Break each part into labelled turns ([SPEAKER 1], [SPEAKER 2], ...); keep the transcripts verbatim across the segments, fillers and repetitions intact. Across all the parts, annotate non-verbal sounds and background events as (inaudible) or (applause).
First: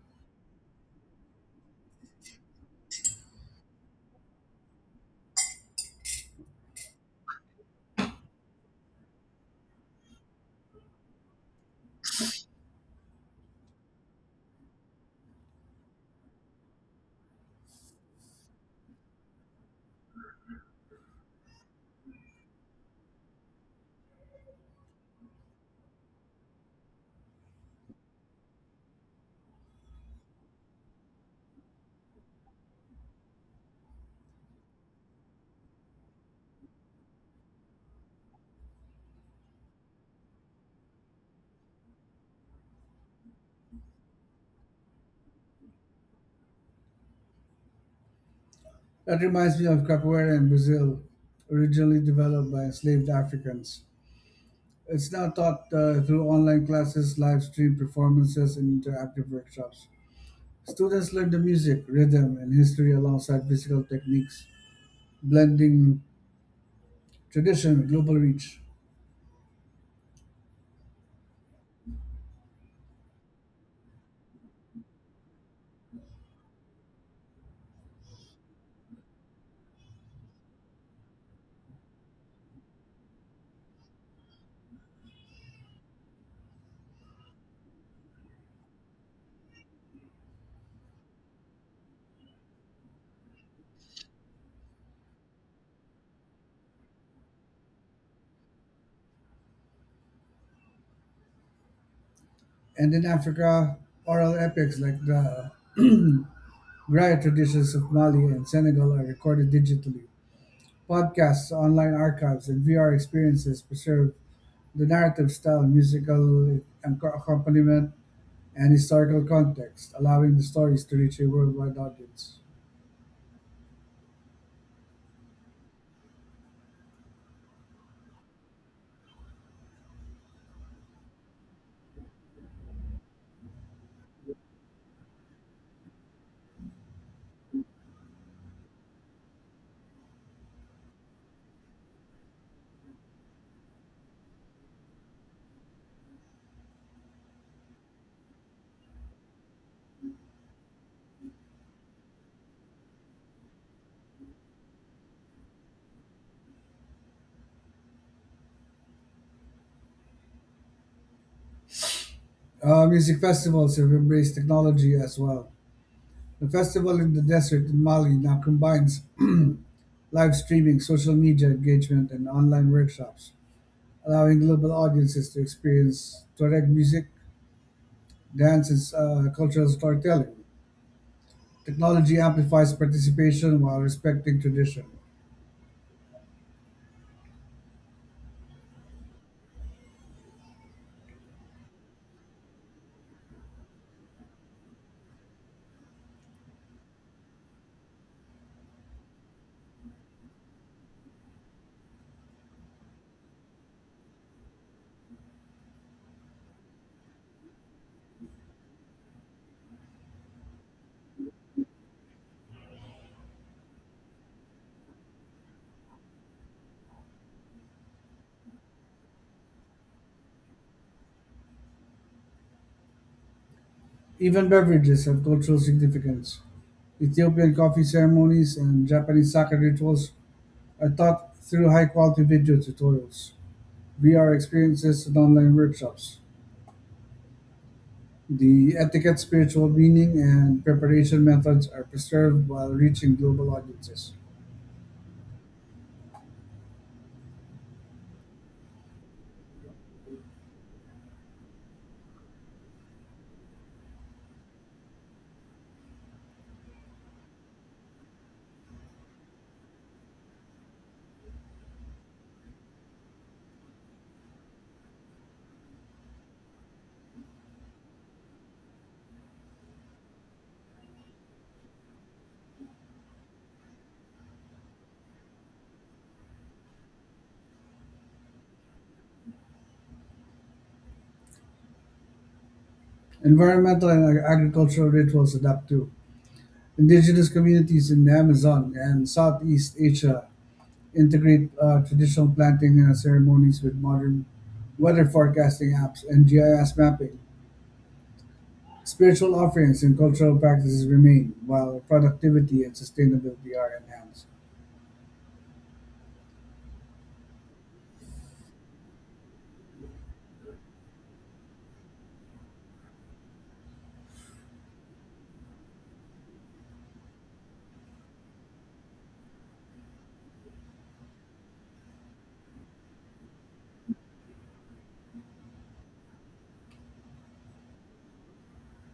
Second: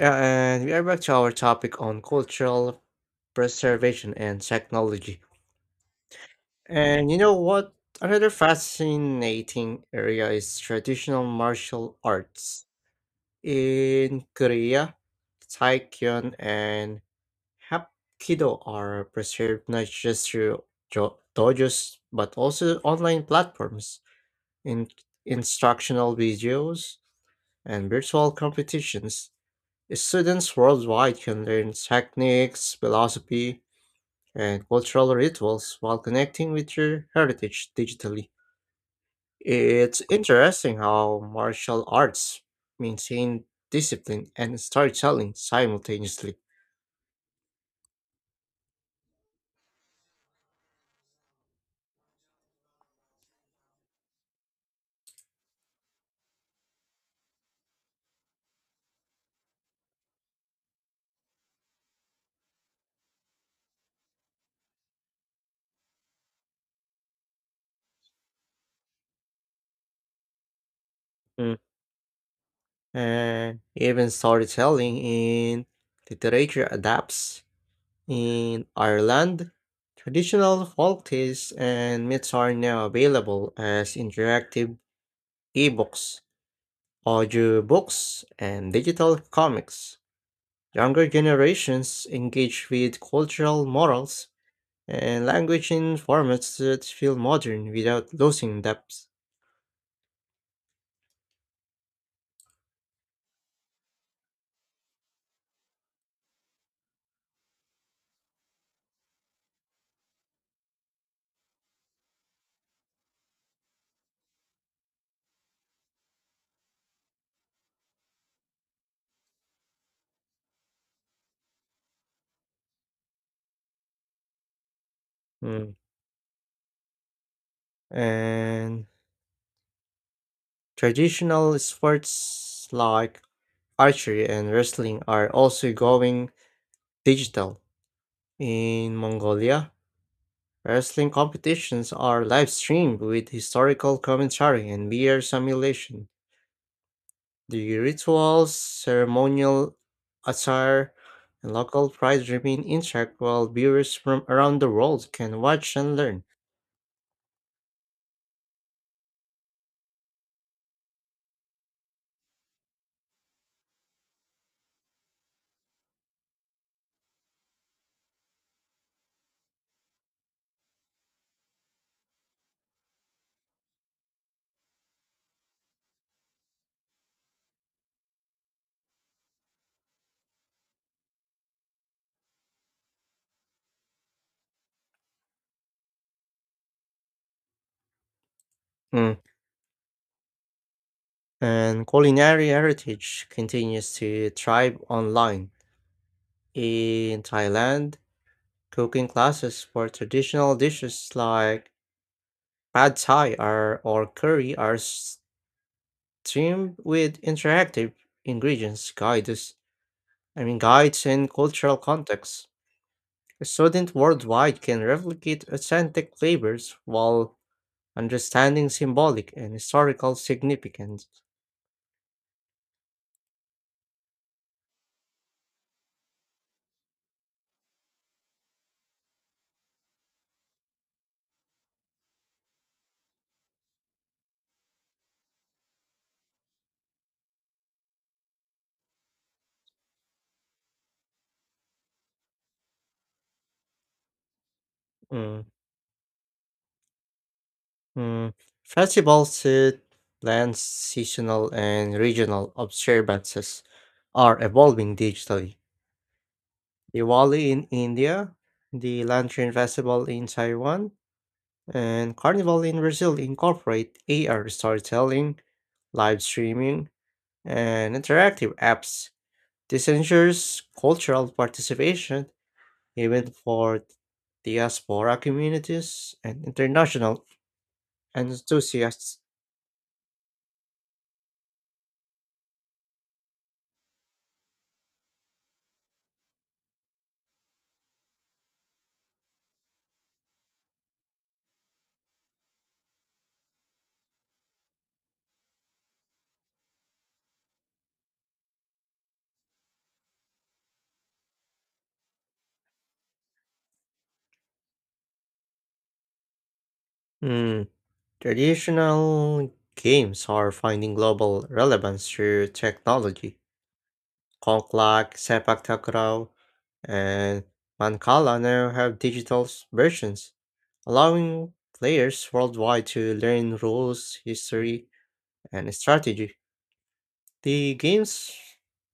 [SPEAKER 1] Yeah, and we are back to our topic on cultural preservation and technology. And you know what? Another fascinating area is traditional martial arts. In Korea, Taekwon and Hapkido are preserved not just through jo- dojos but also online platforms, in- instructional videos, and virtual competitions. Students worldwide can learn techniques, philosophy, and cultural rituals while connecting with your heritage digitally. It's interesting how martial arts maintain discipline and storytelling simultaneously. Mm. And even storytelling in literature adapts. In Ireland, traditional folk tales and myths are now available as interactive ebooks, audiobooks, and digital comics. Younger generations engage with cultural morals and language in formats that feel modern without losing depth. Mm. And traditional sports like archery and wrestling are also going digital. In Mongolia, wrestling competitions are live streamed with historical commentary and V R simulation. The rituals, ceremonial attire, and local pride remain intact while viewers from around the world can watch and learn. Mm. And culinary heritage continues to thrive online. In Thailand, cooking classes for traditional dishes like pad thai are, or curry are streamed with interactive ingredients guides. I mean guides and cultural contexts. Students worldwide can replicate authentic flavors while understanding symbolic and historical significance. Mm, mm. Festivals that blend seasonal and regional observances are evolving digitally. Diwali in India, the Lantern Festival in Taiwan, and Carnival in Brazil incorporate A R storytelling, live streaming, and interactive apps. This ensures cultural participation even for diaspora communities and international enthusiasts. Mm, Traditional games are finding global relevance through technology. Conklak, Sepak Takraw, and Mancala now have digital s- versions, allowing players worldwide to learn rules, history, and strategy. The games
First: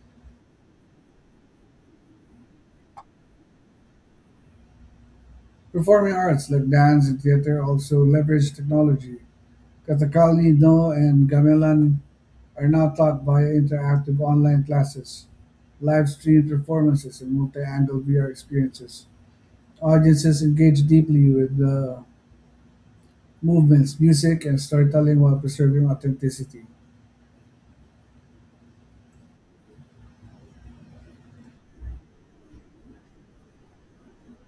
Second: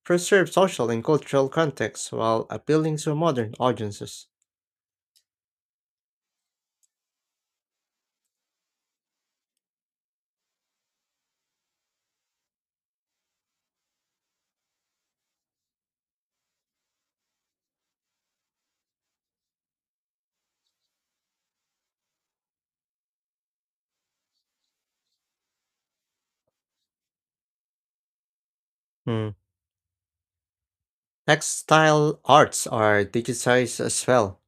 [SPEAKER 1] preserve social and cultural context while appealing to modern audiences. Hmm. Textile arts are digitized as well.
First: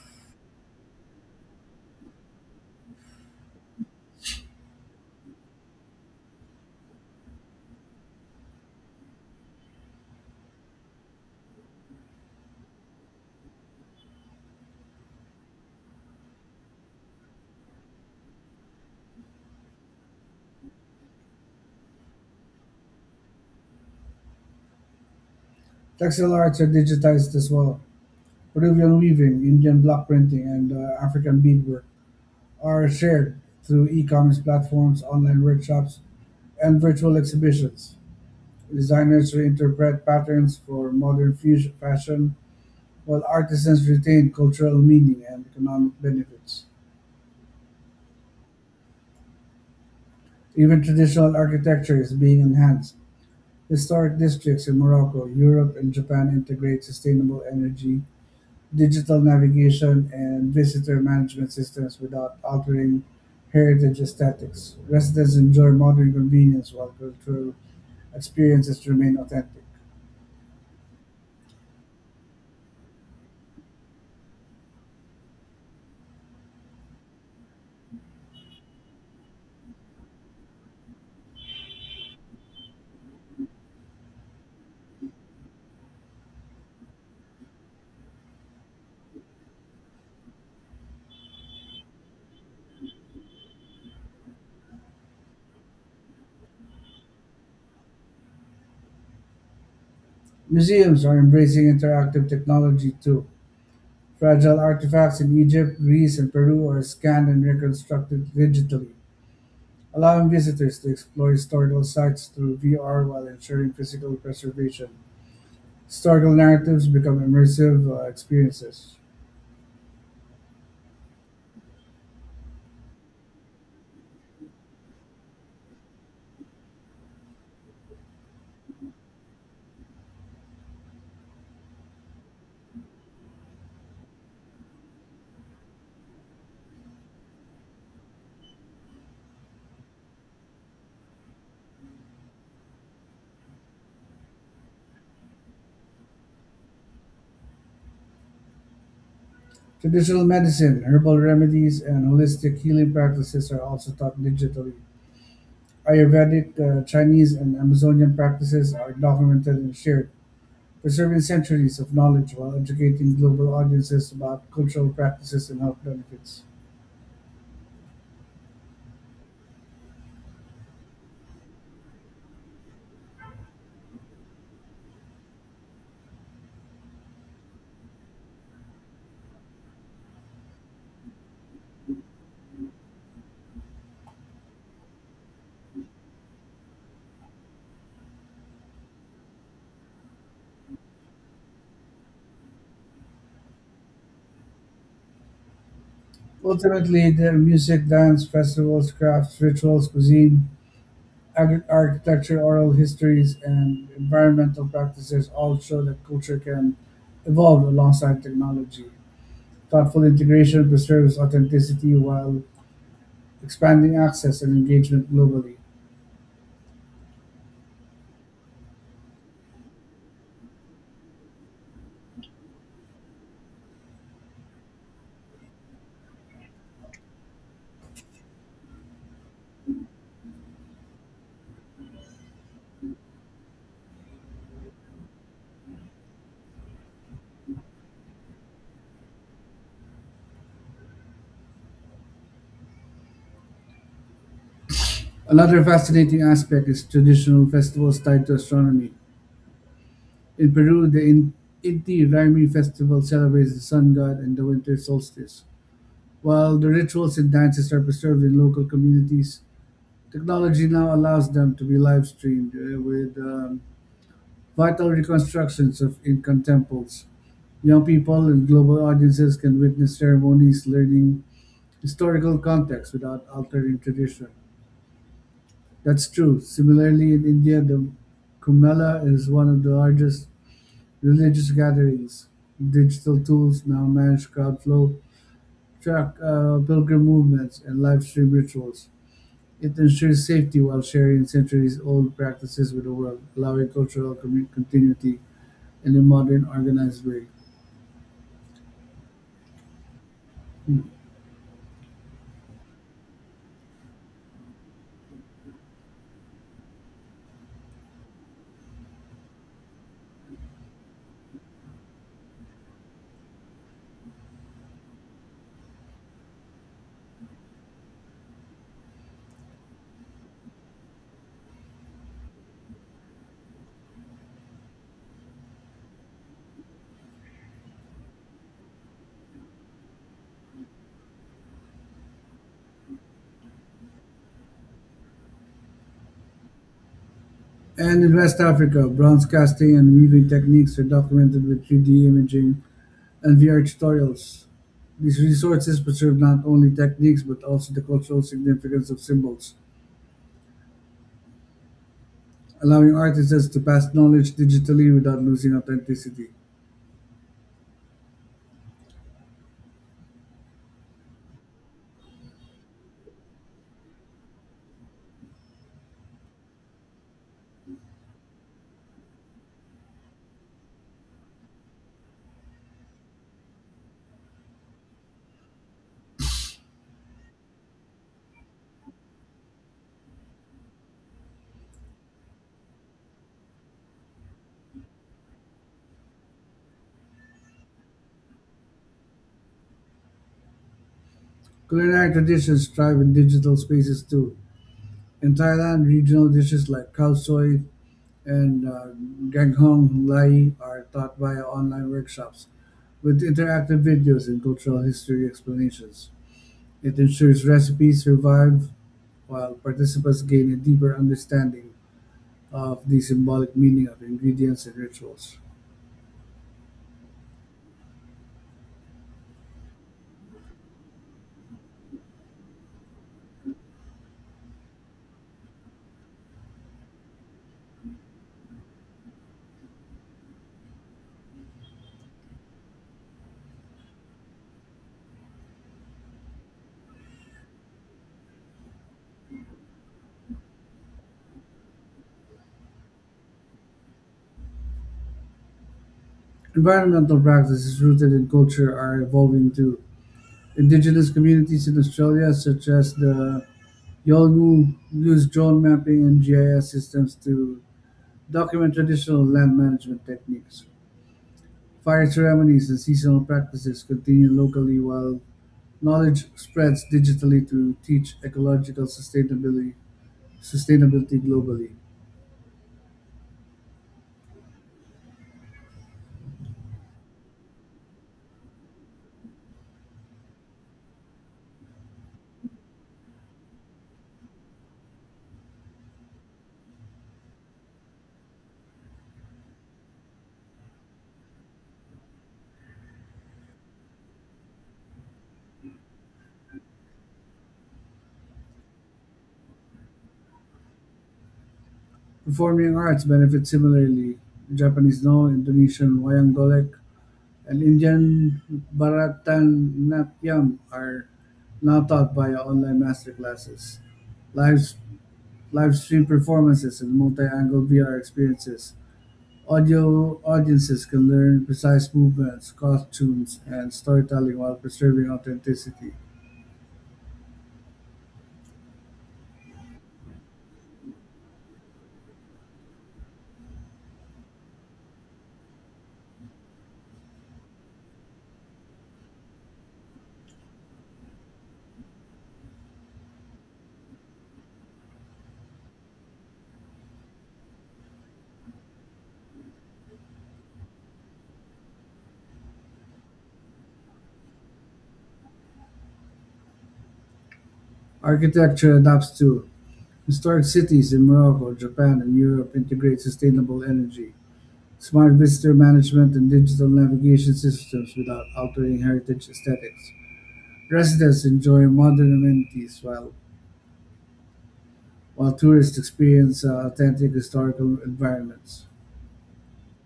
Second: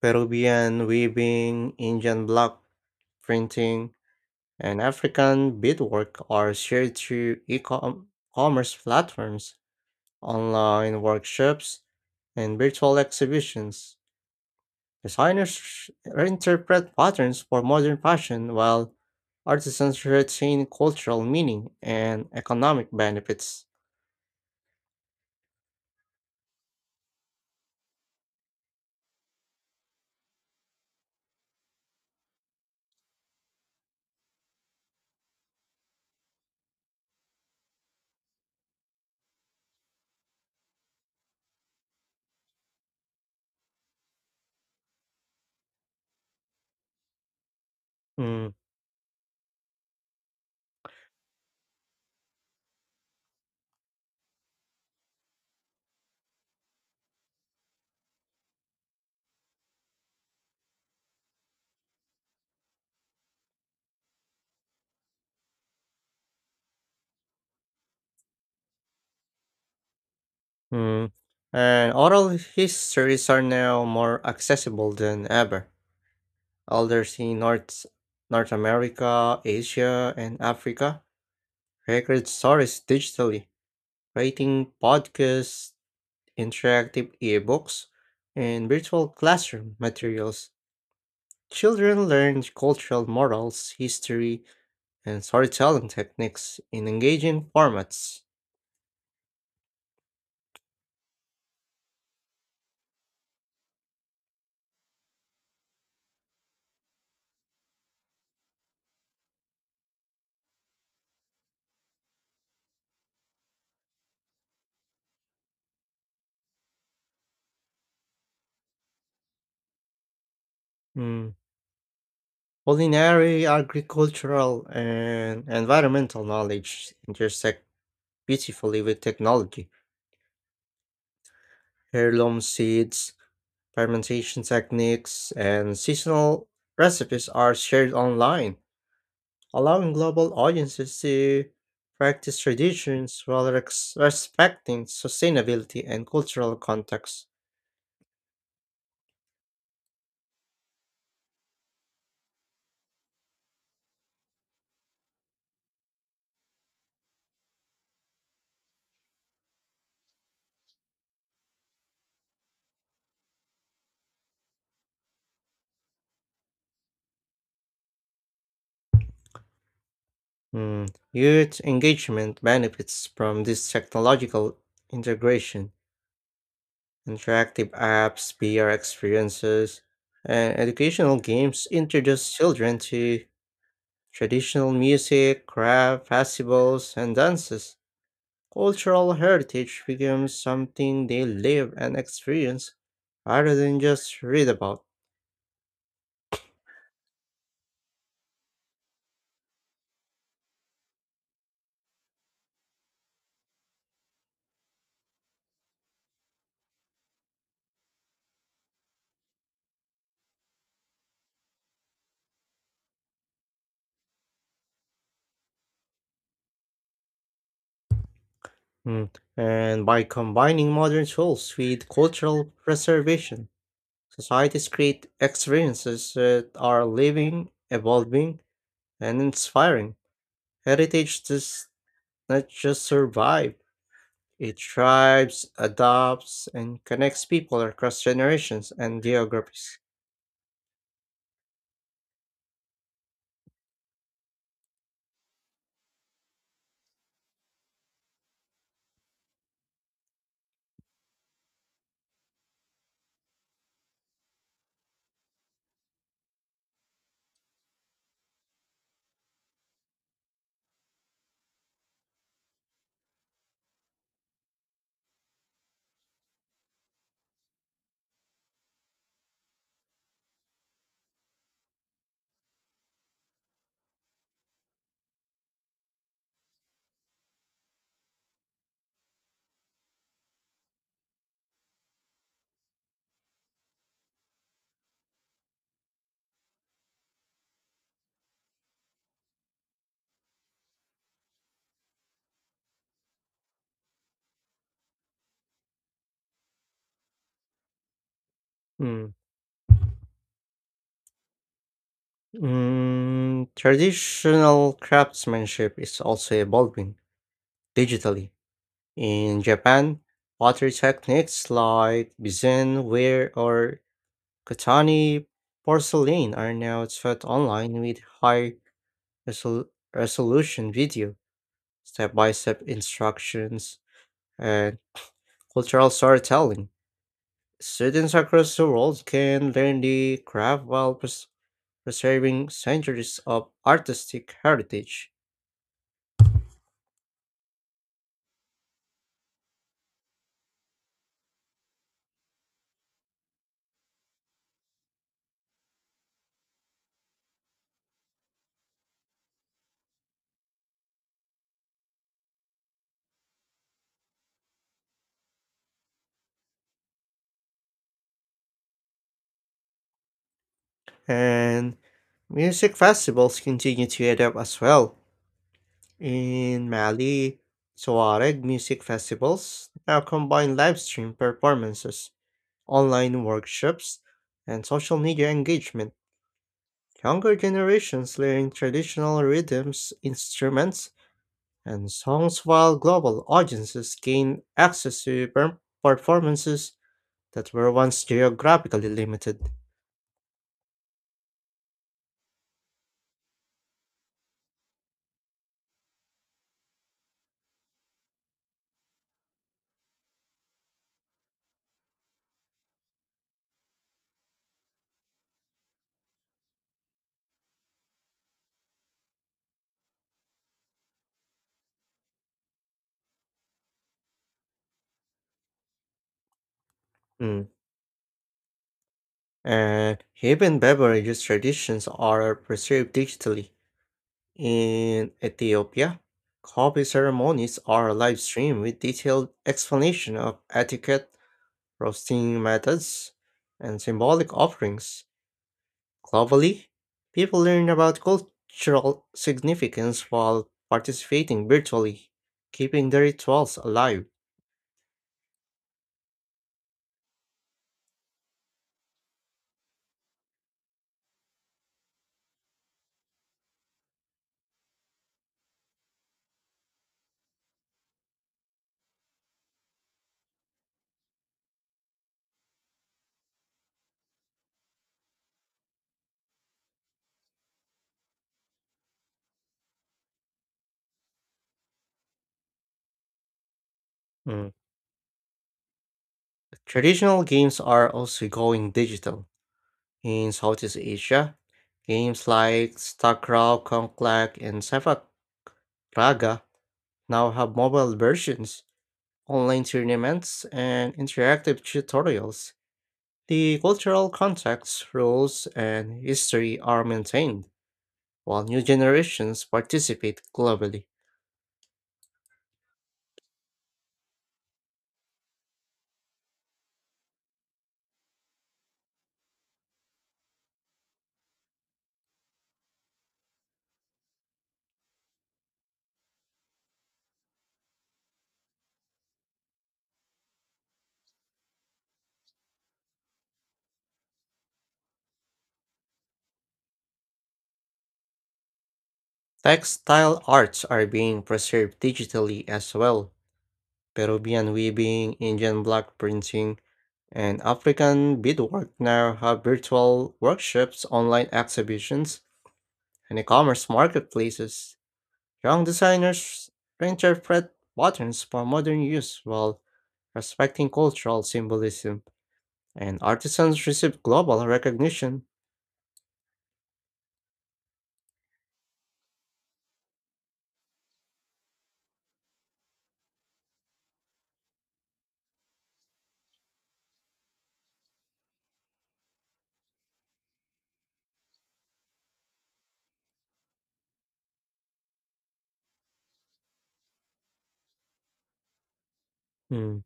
[SPEAKER 1] Peruvian weaving, Indian block printing, and African beadwork are shared through e-commerce platforms, online workshops, and virtual exhibitions. Designers reinterpret patterns for modern fashion while artisans retain cultural meaning and economic benefits. Hmm And oral histories are now more accessible than ever. Elders in North, North America, Asia, and Africa record stories digitally, writing podcasts, interactive ebooks, and virtual classroom materials. Children learn cultural morals, history, and storytelling techniques in engaging formats. Mm, Culinary, agricultural, and environmental knowledge intersect beautifully with technology. Heirloom seeds, fermentation techniques, and seasonal recipes are shared online, allowing global audiences to practice traditions while rex- respecting sustainability and cultural context. Hmm. Youth engagement benefits from this technological integration. Interactive apps, V R experiences, and educational games introduce children to traditional music, craft, festivals, and dances. Cultural heritage becomes something they live and experience rather than just read about. Hmm. And by combining modern tools with cultural preservation, societies create experiences that are living, evolving, and inspiring. Heritage does not just survive, it thrives, adopts, and connects people across generations and geographies. Hmm. Mm, traditional craftsmanship is also evolving digitally. In Japan, pottery techniques like bizen ware or katani porcelain are now taught online with high resol- resolution video, step by step instructions, and cultural storytelling. Students across the world can learn the craft while pres- preserving centuries of artistic heritage. And music festivals continue to adapt as well. In Mali, Tuareg music festivals now combine live stream performances, online workshops, and social media engagement. Younger generations learn traditional rhythms, instruments, and songs while global audiences gain access to per- performances that were once geographically limited. Mm. And even beverages traditions are preserved digitally. In Ethiopia, coffee ceremonies are live streamed with detailed explanation of etiquette, roasting methods, and symbolic offerings. Globally, people learn about cultural significance while participating virtually, keeping the rituals alive. Mm. Traditional games are also going digital. In Southeast Asia, games like StarCraft, Conclave, and Sepak Raga now have mobile versions, online tournaments, and interactive tutorials. The cultural context, rules, and history are maintained while new generations participate globally. Textile arts are being preserved digitally as well. Peruvian weaving, Indian block printing, and African beadwork now have virtual workshops, online exhibitions, and e commerce marketplaces. Young designers reinterpret patterns for modern use while respecting cultural symbolism, and artisans receive global recognition. Hmm.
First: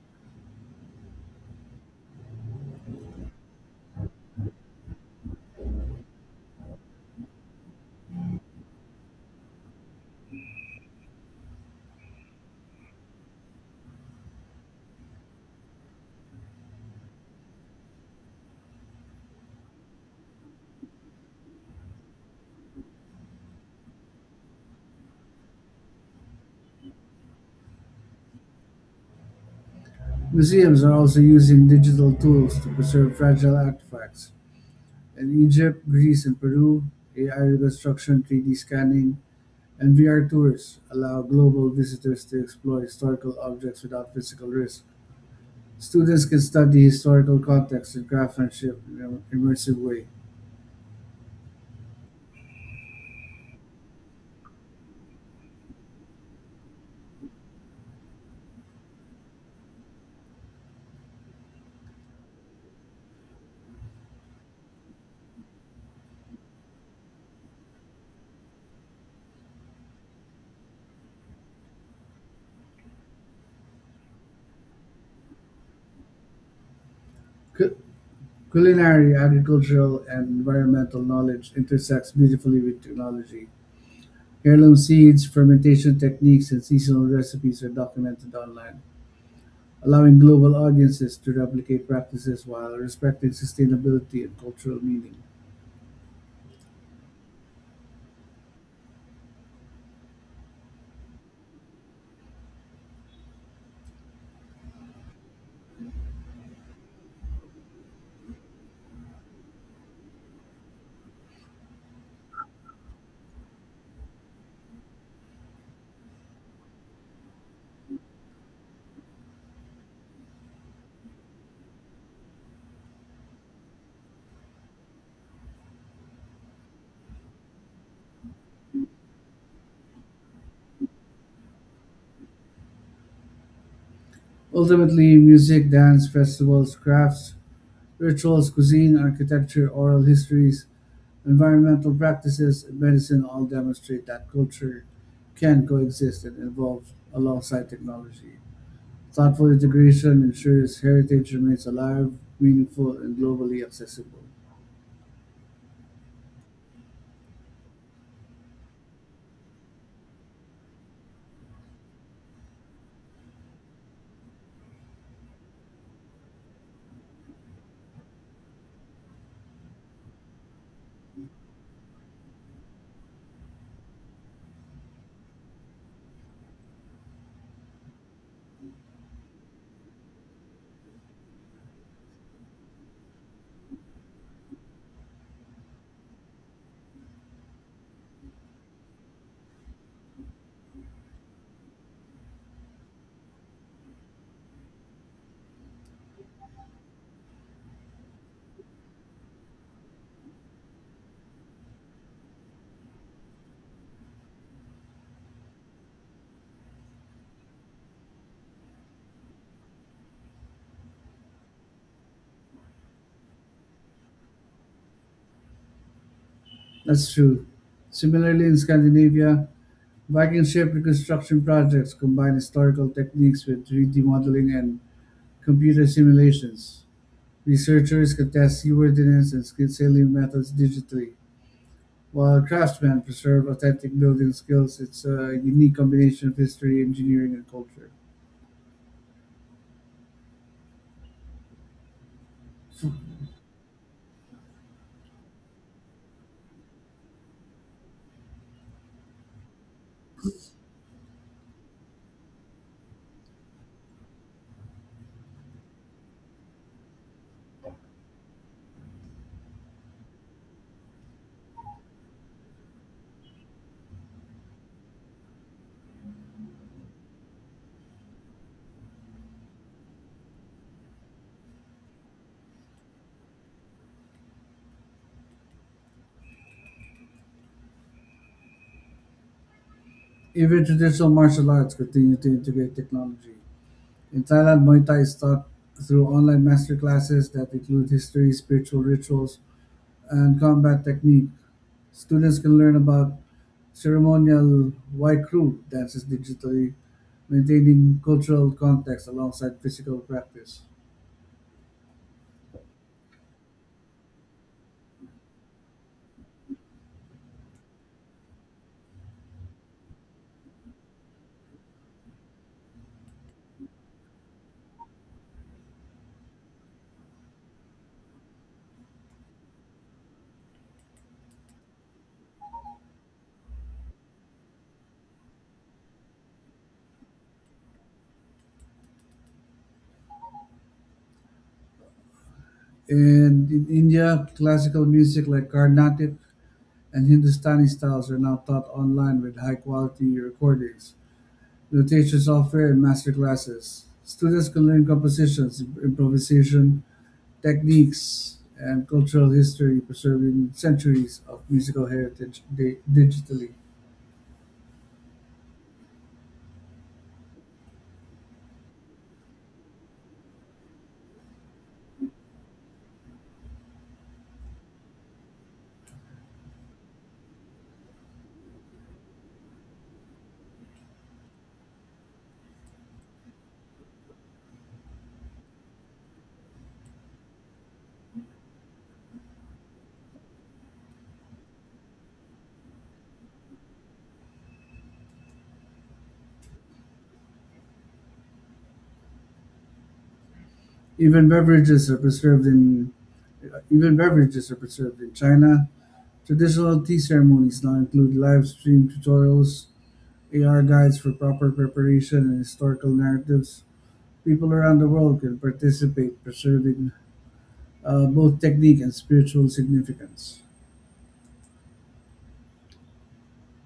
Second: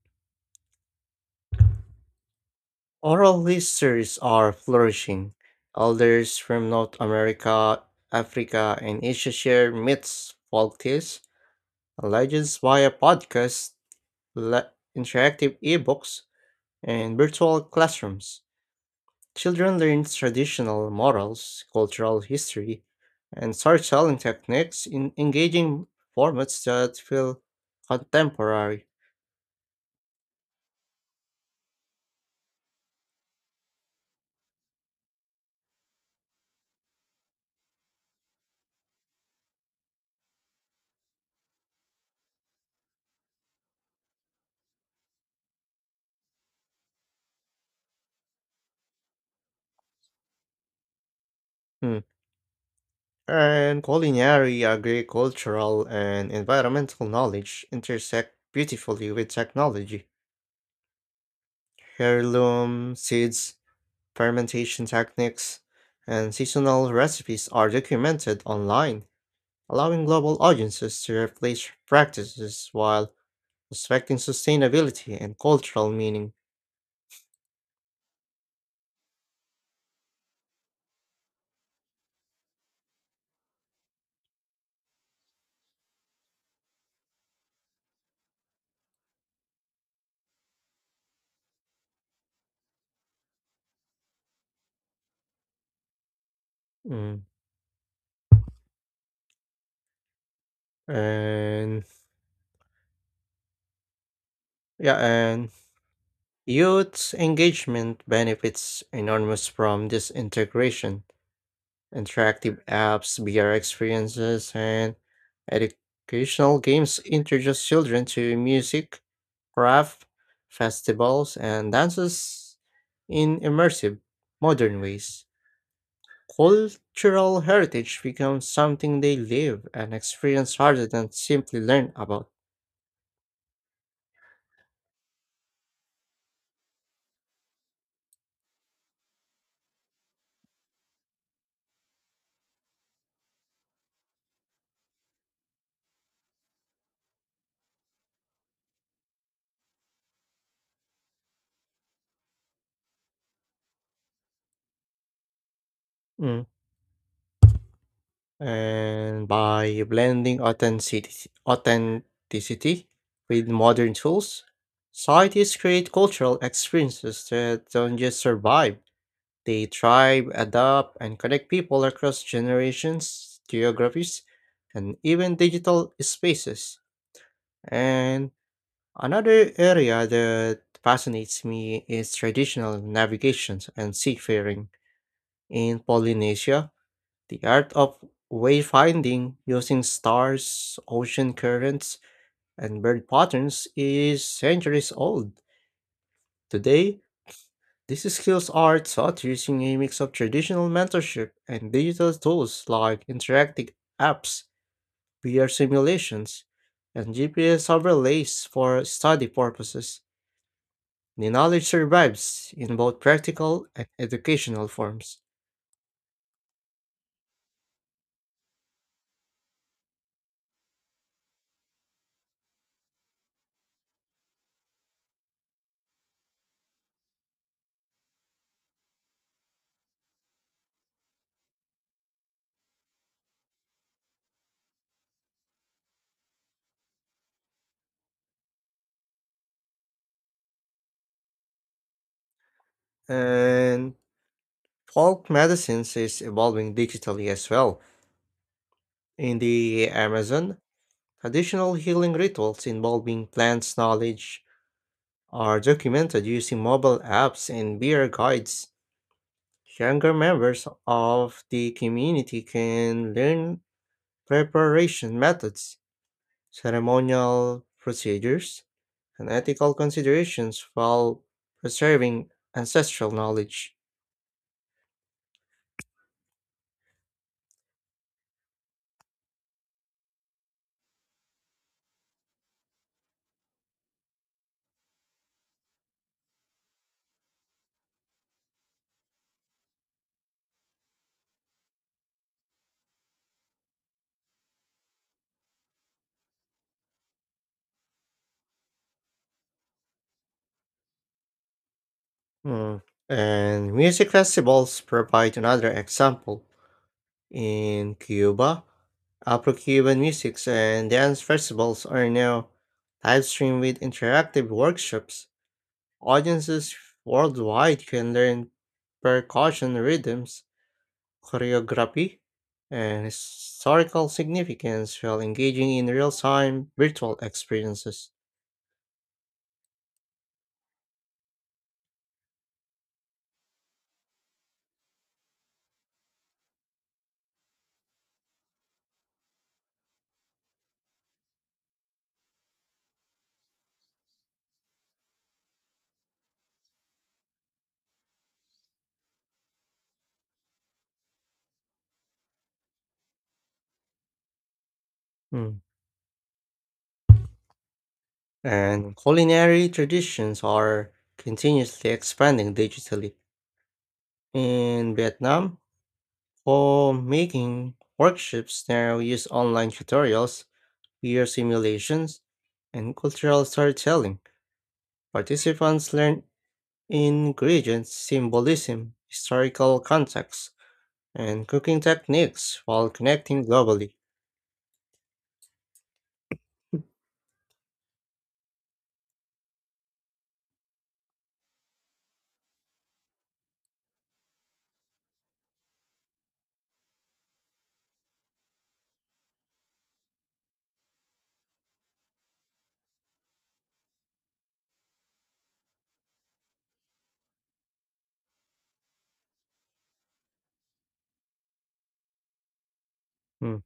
[SPEAKER 1] Oral histories are flourishing. Elders from North America, Africa, and Asia share myths, folk tales, and legends via podcasts, le- interactive ebooks, and virtual classrooms. Children learn traditional morals, cultural history, and storytelling techniques in engaging formats that feel contemporary. Hmm. And culinary, agricultural, and environmental knowledge intersect beautifully with technology. Heirloom seeds, fermentation techniques, and seasonal recipes are documented online, allowing global audiences to replace practices while respecting sustainability and cultural meaning. Mm. And yeah, and youth engagement benefits enormous from this integration. Interactive apps, V R experiences, and educational games introduce children to music, craft, festivals, and dances in immersive, modern ways. Cultural heritage becomes something they live and experience rather than simply learn about. And by blending authenticity, authenticity with modern tools, societies create cultural experiences that don't just survive, they thrive, adapt, and connect people across generations, geographies, and even digital spaces. And another area that fascinates me is traditional navigations and seafaring in Polynesia. The art of wayfinding using stars, ocean currents, and bird patterns is centuries old. Today, these skills are taught using a mix of traditional mentorship and digital tools like interactive apps, V R simulations, and G P S overlays for study purposes. The knowledge survives in both practical and educational forms. And folk medicines is evolving digitally as well. In the Amazon, traditional healing rituals involving plants knowledge are documented using mobile apps and beer guides. Younger members of the community can learn preparation methods, ceremonial procedures, and ethical considerations while preserving ancestral knowledge. Mm. And music festivals provide another example. In Cuba, Afro-Cuban musics and dance festivals are now live streamed with interactive workshops. Audiences worldwide can learn percussion rhythms, choreography, and historical significance while engaging in real-time virtual experiences. Mm. And culinary traditions are continuously expanding digitally. In Vietnam, for making workshops now use online tutorials, peer simulations, and cultural storytelling. Participants learn ingredients, symbolism, historical context, and cooking techniques while connecting globally. Hmm.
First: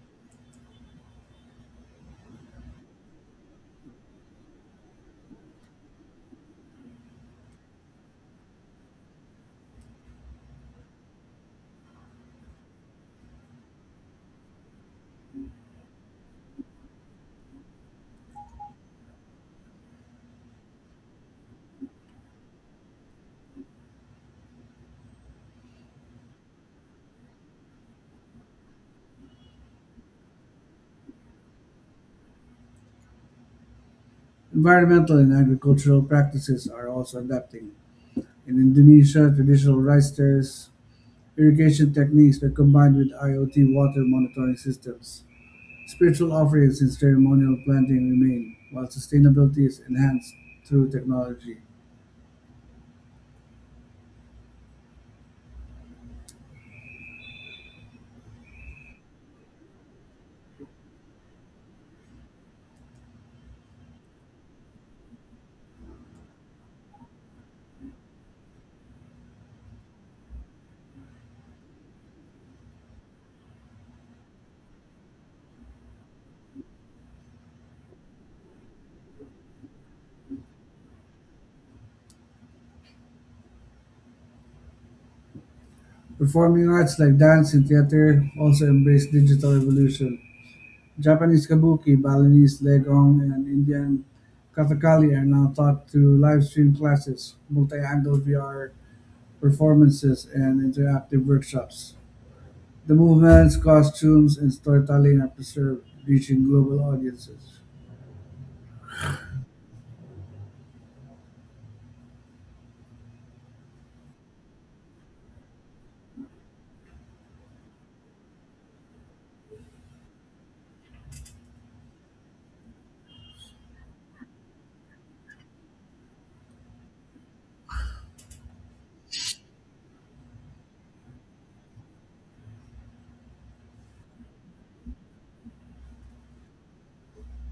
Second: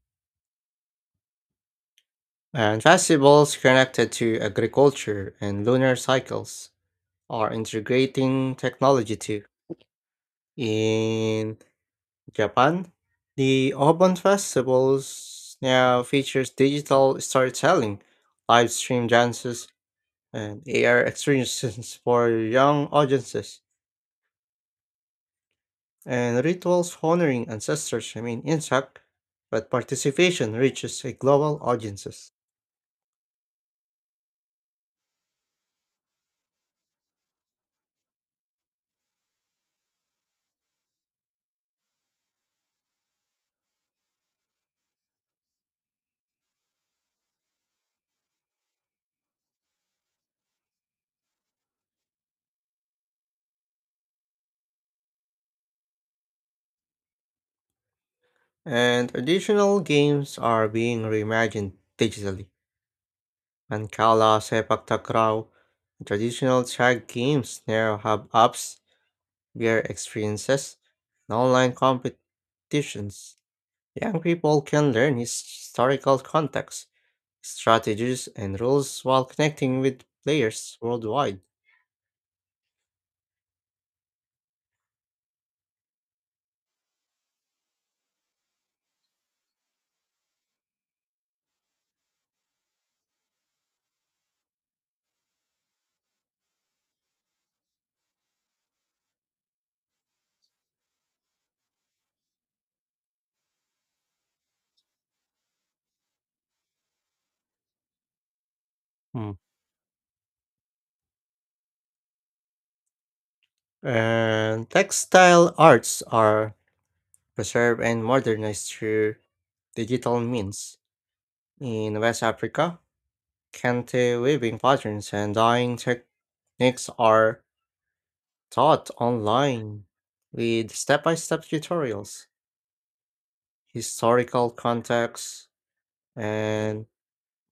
[SPEAKER 1] And festivals connected to agriculture and lunar cycles are integrating technology too. In Japan, the Obon Festivals now features digital storytelling, live stream dances, and A R experiences (laughs) for young audiences, and rituals honoring ancestors remain intact, but participation reaches a global audiences. And additional games are being reimagined digitally. Mancala, Sepak Takraw, and traditional tag games now have apps, beer experiences, and online competitions. Young people can learn historical context, strategies, and rules while connecting with players worldwide. Hmm. And textile arts are preserved and modernized through digital means. In West Africa, kente weaving patterns and dyeing techniques are taught online with step by step tutorials, historical context, and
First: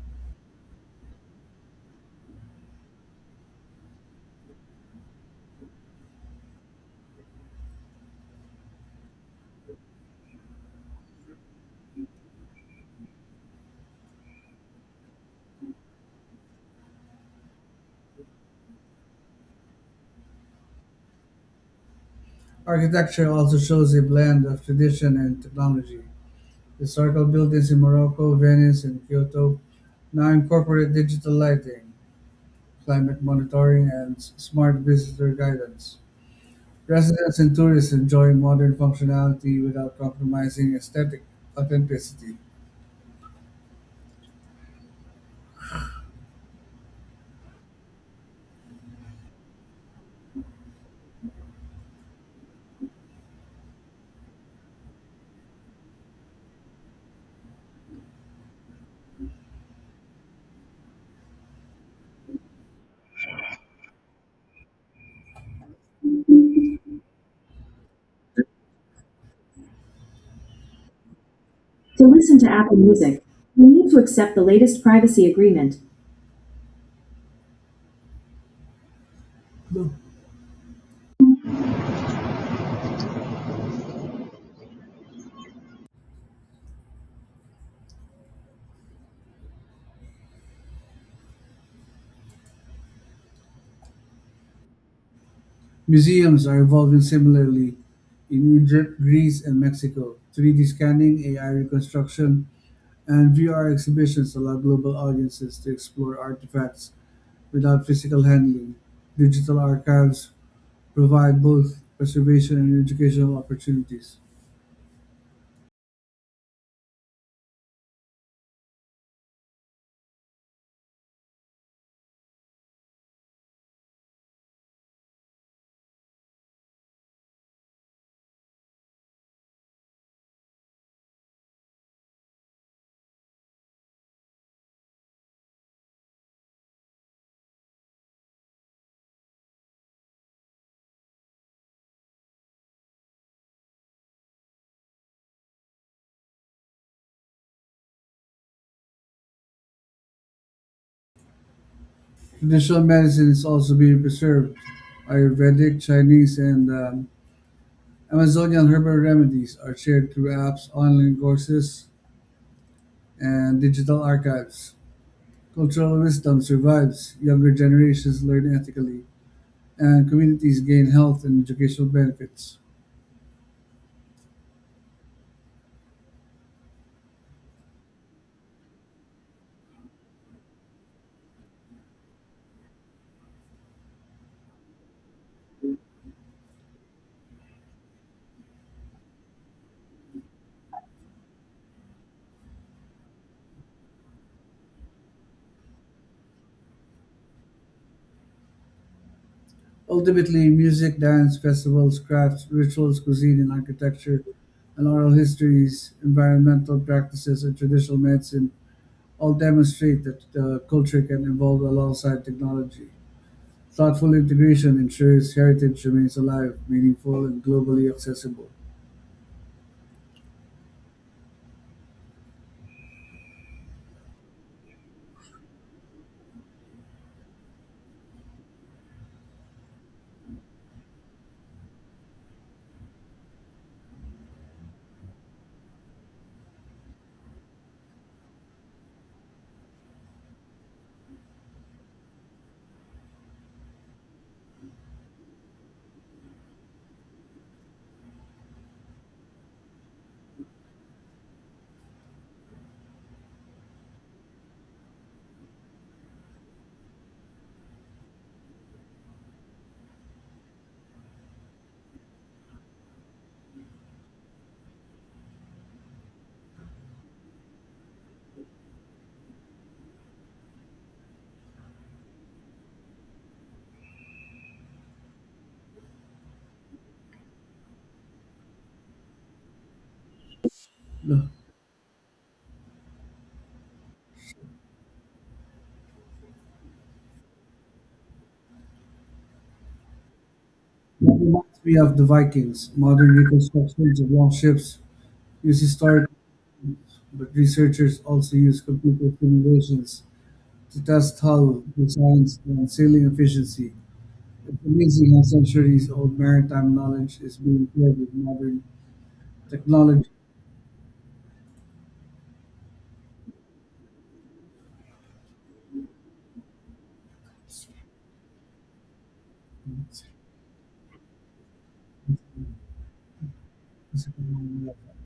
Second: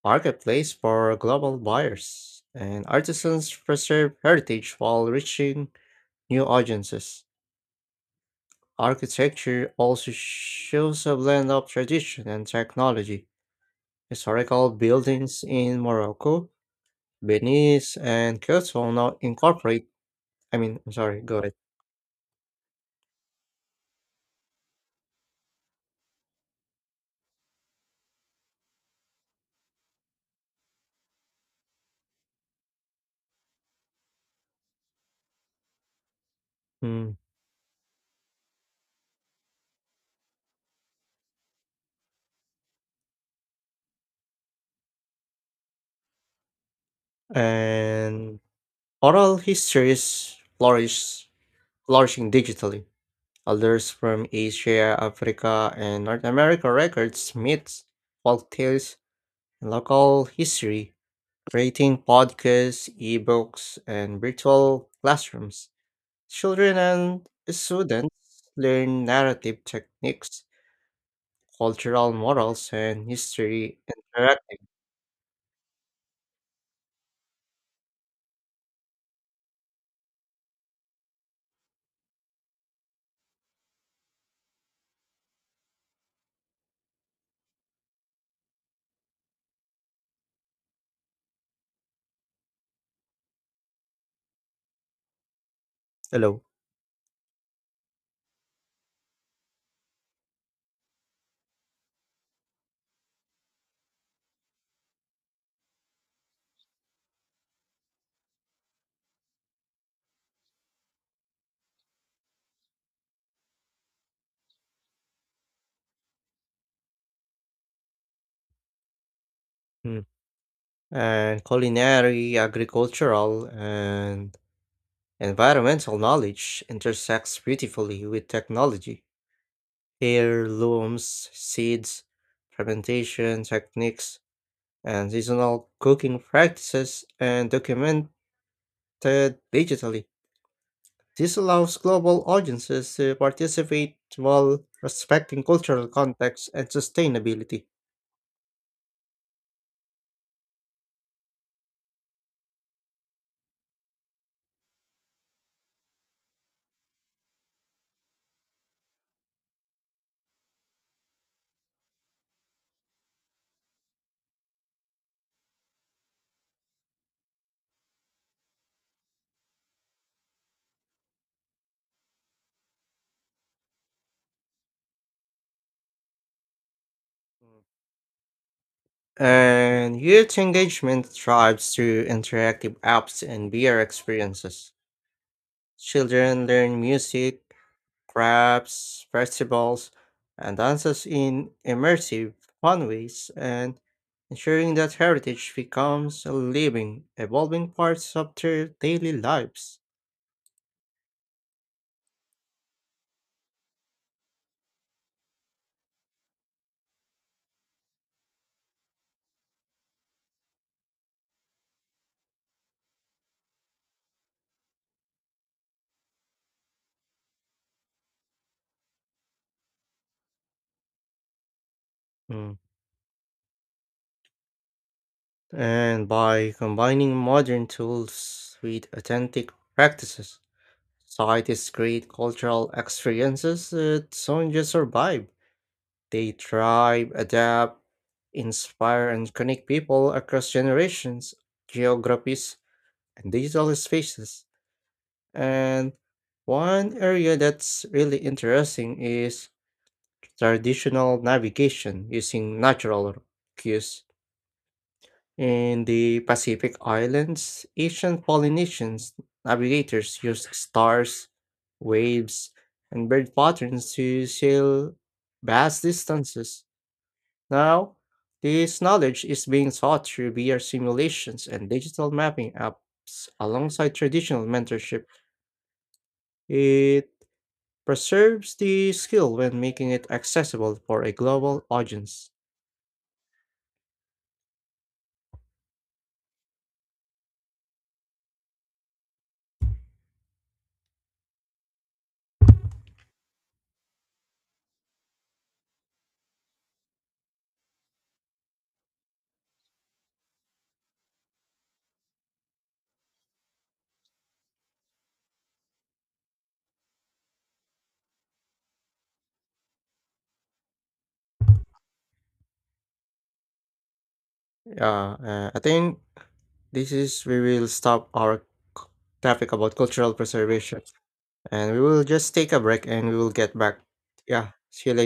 [SPEAKER 1] marketplace for global buyers. And artisans preserve heritage while reaching new audiences. Architecture also shows a blend of tradition and technology. Historical buildings in Morocco, Venice, and Kyoto now incorporate, I mean, I'm sorry, go ahead. Mm. And oral histories flourish, flourishing digitally. Others from Asia, Africa, and North America records myths, folktales, and local history, creating podcasts, ebooks, and virtual classrooms. Children and students learn narrative techniques,
[SPEAKER 2] To
[SPEAKER 1] cultural
[SPEAKER 2] listen to
[SPEAKER 1] morals,
[SPEAKER 2] Apple
[SPEAKER 1] and
[SPEAKER 2] Music, you
[SPEAKER 1] history
[SPEAKER 2] need to accept the
[SPEAKER 1] interact.
[SPEAKER 2] latest privacy agreement,
[SPEAKER 1] Hello. Mm. And culinary, agricultural, and environmental knowledge intersects beautifully with technology. Heirlooms, seeds, fermentation techniques, and seasonal cooking practices and documented digitally. This allows global audiences to participate while respecting cultural context and sustainability. And youth engagement thrives through interactive apps and V R experiences. Children learn music, crafts, festivals, and dances in immersive, fun ways, and ensuring that heritage becomes a living, evolving part of their daily lives. Mm. And by combining modern tools with authentic practices, societies create cultural experiences that don't just survive, they thrive, adapt, inspire, and connect people across generations, geographies, and digital spaces. And one area that's really interesting is traditional navigation using natural cues. In the Pacific Islands, ancient Polynesians navigators used stars, waves, and bird patterns to sail vast distances. Now, this knowledge is being taught through V R simulations and digital mapping apps alongside traditional mentorship. It preserves the skill when making it accessible for a global audience. Yeah, uh, I think this is we will stop our c- topic about cultural preservation, and we will just take a break and we will get back. Yeah, see you